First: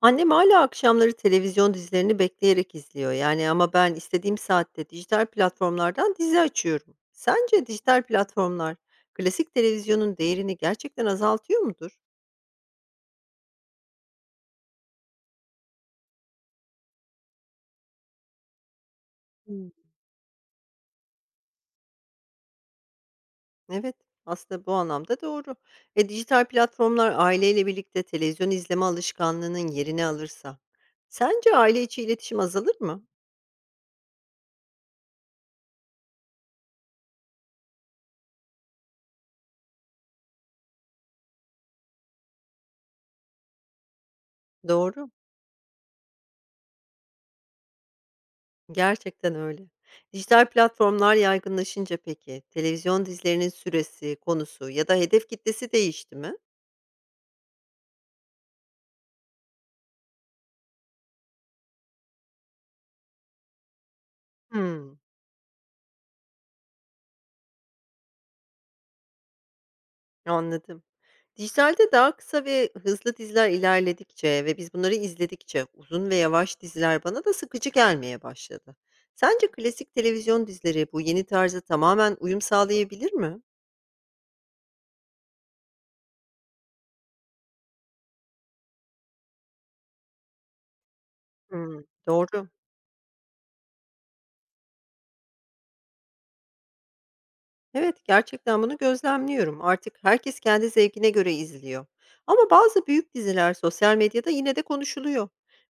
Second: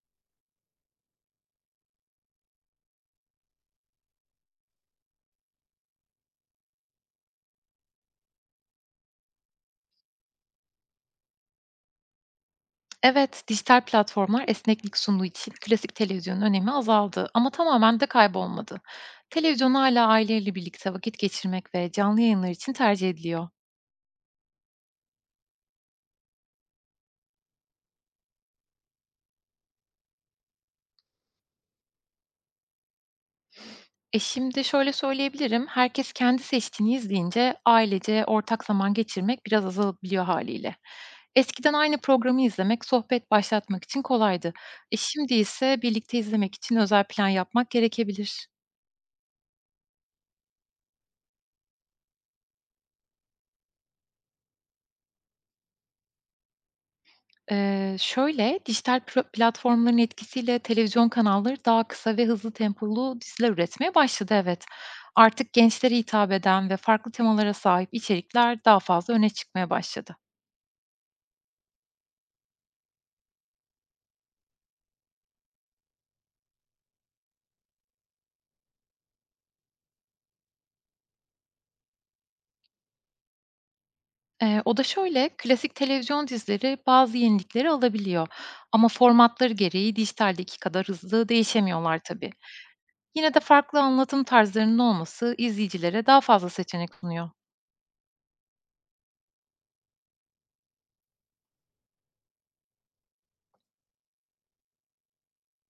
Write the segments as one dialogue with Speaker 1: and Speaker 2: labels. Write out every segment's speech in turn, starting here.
Speaker 1: Annem hala akşamları televizyon dizilerini bekleyerek izliyor. Yani ama ben istediğim saatte dijital platformlardan dizi açıyorum. Sence dijital platformlar klasik televizyonun değerini gerçekten azaltıyor mudur?
Speaker 2: Evet, dijital platformlar esneklik sunduğu için klasik televizyonun önemi azaldı ama tamamen de kaybolmadı.
Speaker 1: Hımm.
Speaker 2: Televizyon hala aileyle birlikte vakit geçirmek ve canlı yayınlar için tercih ediliyor.
Speaker 1: Evet, aslında bu anlamda doğru. Dijital platformlar aileyle birlikte televizyon izleme alışkanlığının yerini alırsa sence aile içi iletişim azalır mı?
Speaker 2: Şimdi şöyle söyleyebilirim, herkes kendi seçtiğini izleyince ailece ortak zaman geçirmek biraz azalabiliyor haliyle. Eskiden aynı programı izlemek, sohbet başlatmak için kolaydı.
Speaker 1: Doğru.
Speaker 2: Şimdi ise birlikte izlemek için özel plan yapmak gerekebilir.
Speaker 1: Gerçekten öyle. Dijital platformlar yaygınlaşınca peki, televizyon dizilerinin süresi, konusu ya da hedef kitlesi değişti mi?
Speaker 2: Şöyle, dijital platformların etkisiyle televizyon kanalları daha kısa ve hızlı tempolu diziler üretmeye başladı, evet.
Speaker 1: Hmm,
Speaker 2: Artık gençlere hitap eden ve farklı temalara sahip içerikler daha fazla öne çıkmaya başladı.
Speaker 1: anladım. Dijitalde daha kısa ve hızlı diziler ilerledikçe ve biz bunları izledikçe uzun ve yavaş diziler bana da sıkıcı gelmeye başladı. Sence klasik televizyon dizileri bu yeni tarza tamamen uyum sağlayabilir mi?
Speaker 2: O da şöyle, klasik televizyon dizileri bazı yenilikleri alabiliyor ama formatları gereği dijitaldeki kadar hızlı
Speaker 1: Hmm.
Speaker 2: değişemiyorlar tabii.
Speaker 1: Doğru.
Speaker 2: Yine de farklı anlatım tarzlarının olması izleyicilere daha fazla seçenek sunuyor.
Speaker 1: Evet, gerçekten bunu gözlemliyorum. Artık herkes kendi zevkine göre izliyor. Ama bazı büyük diziler sosyal medyada yine de konuşuluyor.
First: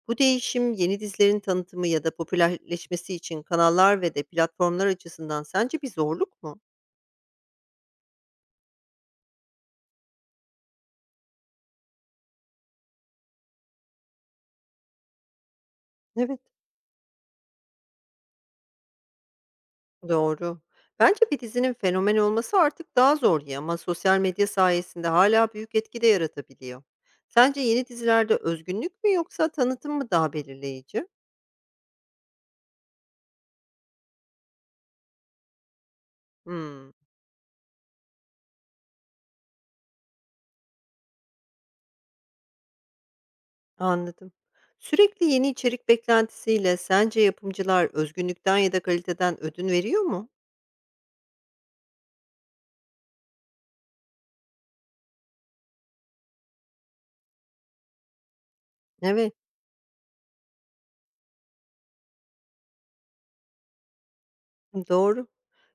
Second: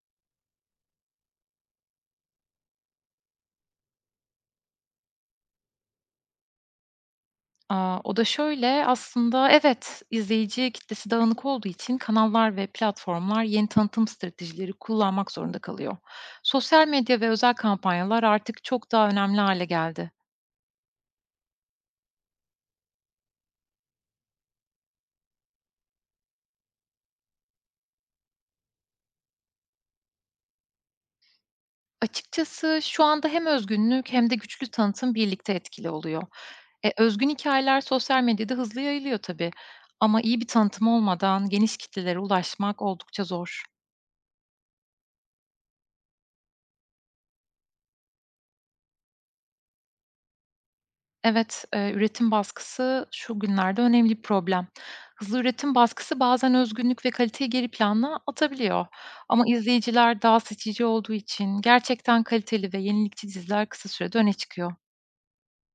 Speaker 1: Bu değişim yeni dizilerin tanıtımı ya da popülerleşmesi için kanallar ve de platformlar açısından sence bir zorluk mu?
Speaker 2: O da şöyle, aslında evet, izleyici kitlesi dağınık olduğu için kanallar ve platformlar yeni tanıtım stratejileri kullanmak zorunda kalıyor.
Speaker 1: Evet.
Speaker 2: Sosyal medya ve özel kampanyalar artık çok daha önemli hale geldi.
Speaker 1: Doğru. Bence bir dizinin fenomen olması artık daha zor ya ama sosyal medya sayesinde hala büyük etki de yaratabiliyor. Sence yeni dizilerde özgünlük mü yoksa tanıtım mı daha belirleyici?
Speaker 2: Açıkçası şu anda hem özgünlük hem de güçlü tanıtım birlikte etkili oluyor.
Speaker 1: Hmm.
Speaker 2: Özgün hikayeler sosyal medyada hızlı yayılıyor tabii ama iyi bir tanıtım olmadan geniş kitlelere ulaşmak oldukça zor.
Speaker 1: Anladım. Sürekli yeni içerik beklentisiyle sence yapımcılar özgünlükten ya da kaliteden ödün veriyor mu?
Speaker 2: Evet, üretim baskısı şu günlerde önemli bir problem. Hızlı üretim baskısı bazen özgünlük ve kaliteyi geri plana atabiliyor.
Speaker 1: Evet,
Speaker 2: Ama izleyiciler daha seçici olduğu için gerçekten kaliteli ve yenilikçi diziler kısa sürede öne çıkıyor.
Speaker 1: doğru.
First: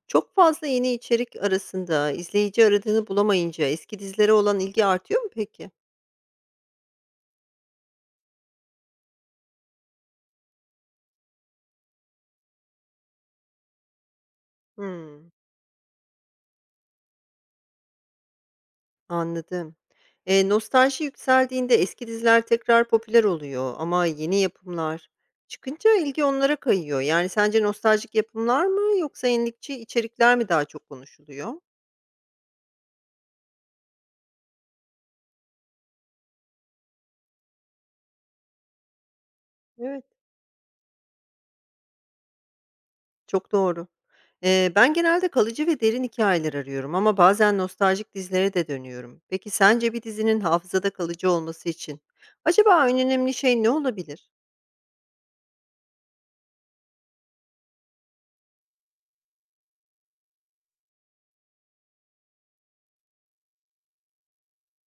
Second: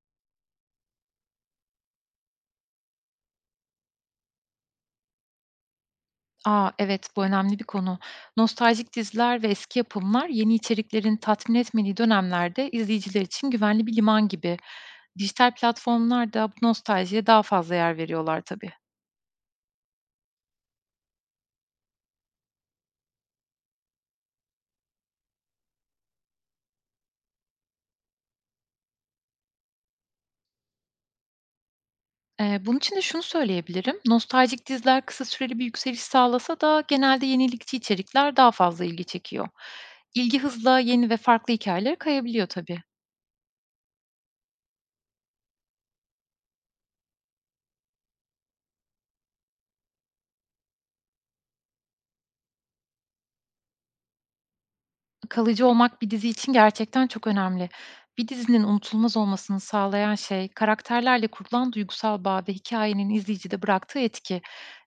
Speaker 1: Çok fazla yeni içerik arasında izleyici aradığını bulamayınca eski dizilere olan ilgi artıyor mu peki?
Speaker 2: Aa, evet, bu önemli bir konu. Nostaljik diziler ve eski yapımlar yeni içeriklerin tatmin etmediği dönemlerde izleyiciler için güvenli bir liman gibi.
Speaker 1: Hmm,
Speaker 2: Dijital platformlar da bu nostaljiye daha fazla yer veriyorlar tabii.
Speaker 1: anladım. Nostalji yükseldiğinde eski diziler tekrar popüler oluyor ama yeni yapımlar çıkınca ilgi onlara kayıyor. Yani sence nostaljik yapımlar mı yoksa yenilikçi içerikler mi daha çok konuşuluyor?
Speaker 2: Bunun için de şunu söyleyebilirim. Nostaljik diziler kısa süreli bir yükseliş sağlasa da genelde yenilikçi içerikler daha fazla ilgi çekiyor.
Speaker 1: Evet,
Speaker 2: İlgi hızla yeni ve farklı hikayelere kayabiliyor tabii.
Speaker 1: çok doğru. Ben genelde kalıcı ve derin hikayeler arıyorum ama bazen nostaljik dizilere de dönüyorum. Peki sence bir dizinin hafızada kalıcı olması için acaba en önemli şey ne olabilir?
Speaker 2: Kalıcı olmak bir dizi için gerçekten çok önemli. Bir dizinin unutulmaz olmasını sağlayan şey karakterlerle kurulan duygusal bağ ve hikayenin izleyicide bıraktığı etki.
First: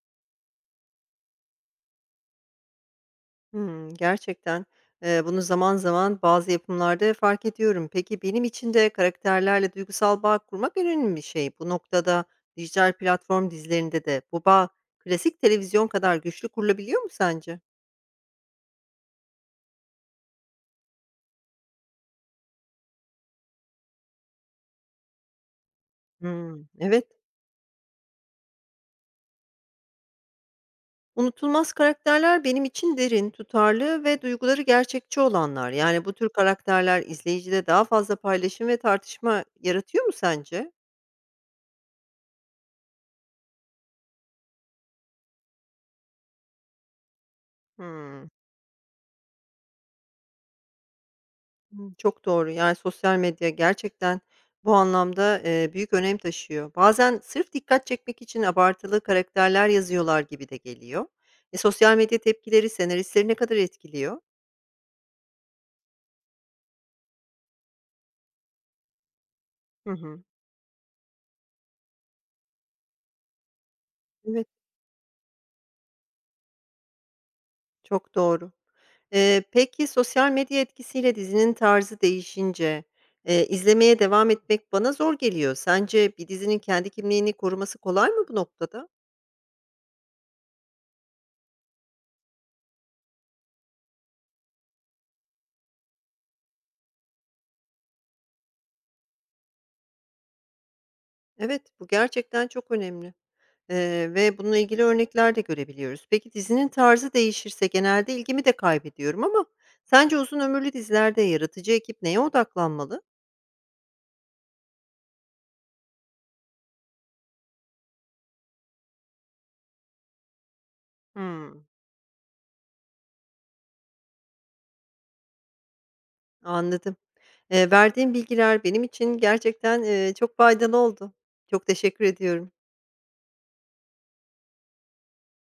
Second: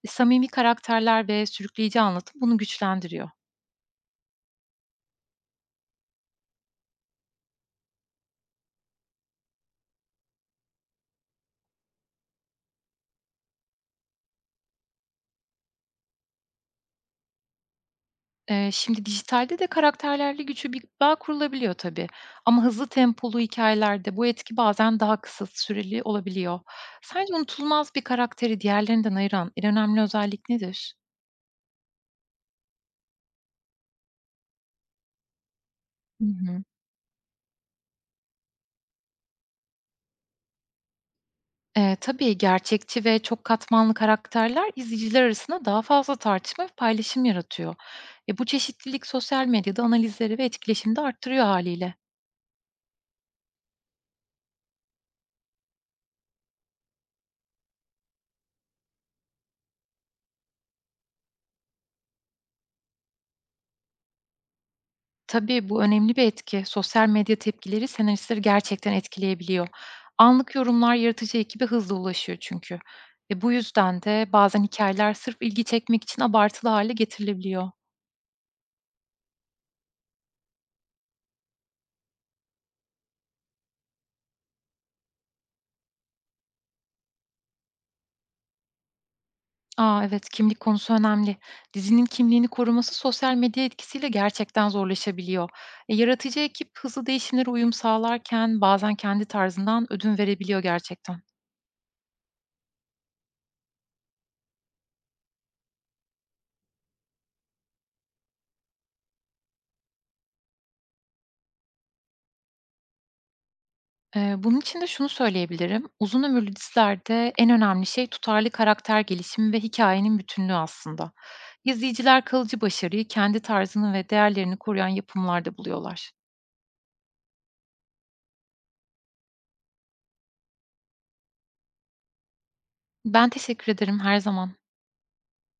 Speaker 2: Samimi karakterler ve sürükleyici anlatım bunu güçlendiriyor.
Speaker 1: Hımm, gerçekten, bunu zaman zaman bazı yapımlarda fark ediyorum. Peki benim için de karakterlerle duygusal bağ kurmak önemli bir şey. Bu noktada dijital platform dizilerinde de bu bağ klasik televizyon kadar güçlü kurulabiliyor mu sence?
Speaker 2: Şimdi dijitalde de karakterlerle güçlü bir bağ kurulabiliyor tabii ama hızlı tempolu hikayelerde bu etki bazen daha kısa süreli olabiliyor.
Speaker 1: Hımm, evet.
Speaker 2: Sence unutulmaz bir karakteri diğerlerinden ayıran en önemli özellik nedir?
Speaker 1: Unutulmaz karakterler benim için derin, tutarlı ve duyguları gerçekçi olanlar. Yani bu
Speaker 2: Hı
Speaker 1: tür
Speaker 2: hı.
Speaker 1: karakterler izleyicide daha fazla paylaşım ve tartışma yaratıyor mu sence?
Speaker 2: Tabii gerçekçi ve çok katmanlı karakterler izleyiciler arasında daha fazla tartışma ve paylaşım yaratıyor.
Speaker 1: Hımm.
Speaker 2: Bu çeşitlilik sosyal medyada analizleri ve etkileşimde de arttırıyor
Speaker 1: Hımm,
Speaker 2: hâliyle.
Speaker 1: çok doğru. Yani, sosyal medya gerçekten bu anlamda, büyük önem taşıyor. Bazen sırf dikkat çekmek için abartılı karakterler yazıyorlar gibi de geliyor. Sosyal medya tepkileri senaristleri ne kadar etkiliyor?
Speaker 2: Tabii, bu önemli bir etki. Sosyal medya tepkileri senaristleri gerçekten etkileyebiliyor.
Speaker 1: Hı hı.
Speaker 2: Anlık yorumlar yaratıcı ekibe hızlı ulaşıyor çünkü. Bu yüzden de
Speaker 1: Evet,
Speaker 2: bazen hikayeler sırf ilgi çekmek için abartılı hale getirilebiliyor.
Speaker 1: çok doğru. Peki sosyal medya etkisiyle dizinin tarzı değişince, izlemeye devam etmek bana zor geliyor. Sence bir dizinin kendi kimliğini koruması kolay mı bu noktada?
Speaker 2: A, evet, kimlik konusu önemli. Dizinin kimliğini koruması sosyal medya etkisiyle gerçekten zorlaşabiliyor. Yaratıcı ekip hızlı değişimlere uyum sağlarken bazen kendi tarzından ödün verebiliyor gerçekten.
Speaker 1: Evet, bu gerçekten çok önemli. Ve bununla ilgili örnekler de görebiliyoruz. Peki dizinin tarzı değişirse genelde ilgimi de kaybediyorum ama sence uzun ömürlü dizilerde yaratıcı ekip neye odaklanmalı?
Speaker 2: Bunun için de şunu söyleyebilirim. Uzun ömürlü dizilerde en önemli şey tutarlı karakter gelişimi ve hikayenin bütünlüğü aslında.
Speaker 1: Hmm,
Speaker 2: İzleyiciler kalıcı başarıyı kendi tarzını ve değerlerini koruyan yapımlarda buluyorlar.
Speaker 1: anladım. Verdiğin bilgiler benim için gerçekten çok faydalı oldu. Çok teşekkür ediyorum.
Speaker 2: Ben teşekkür ederim her zaman.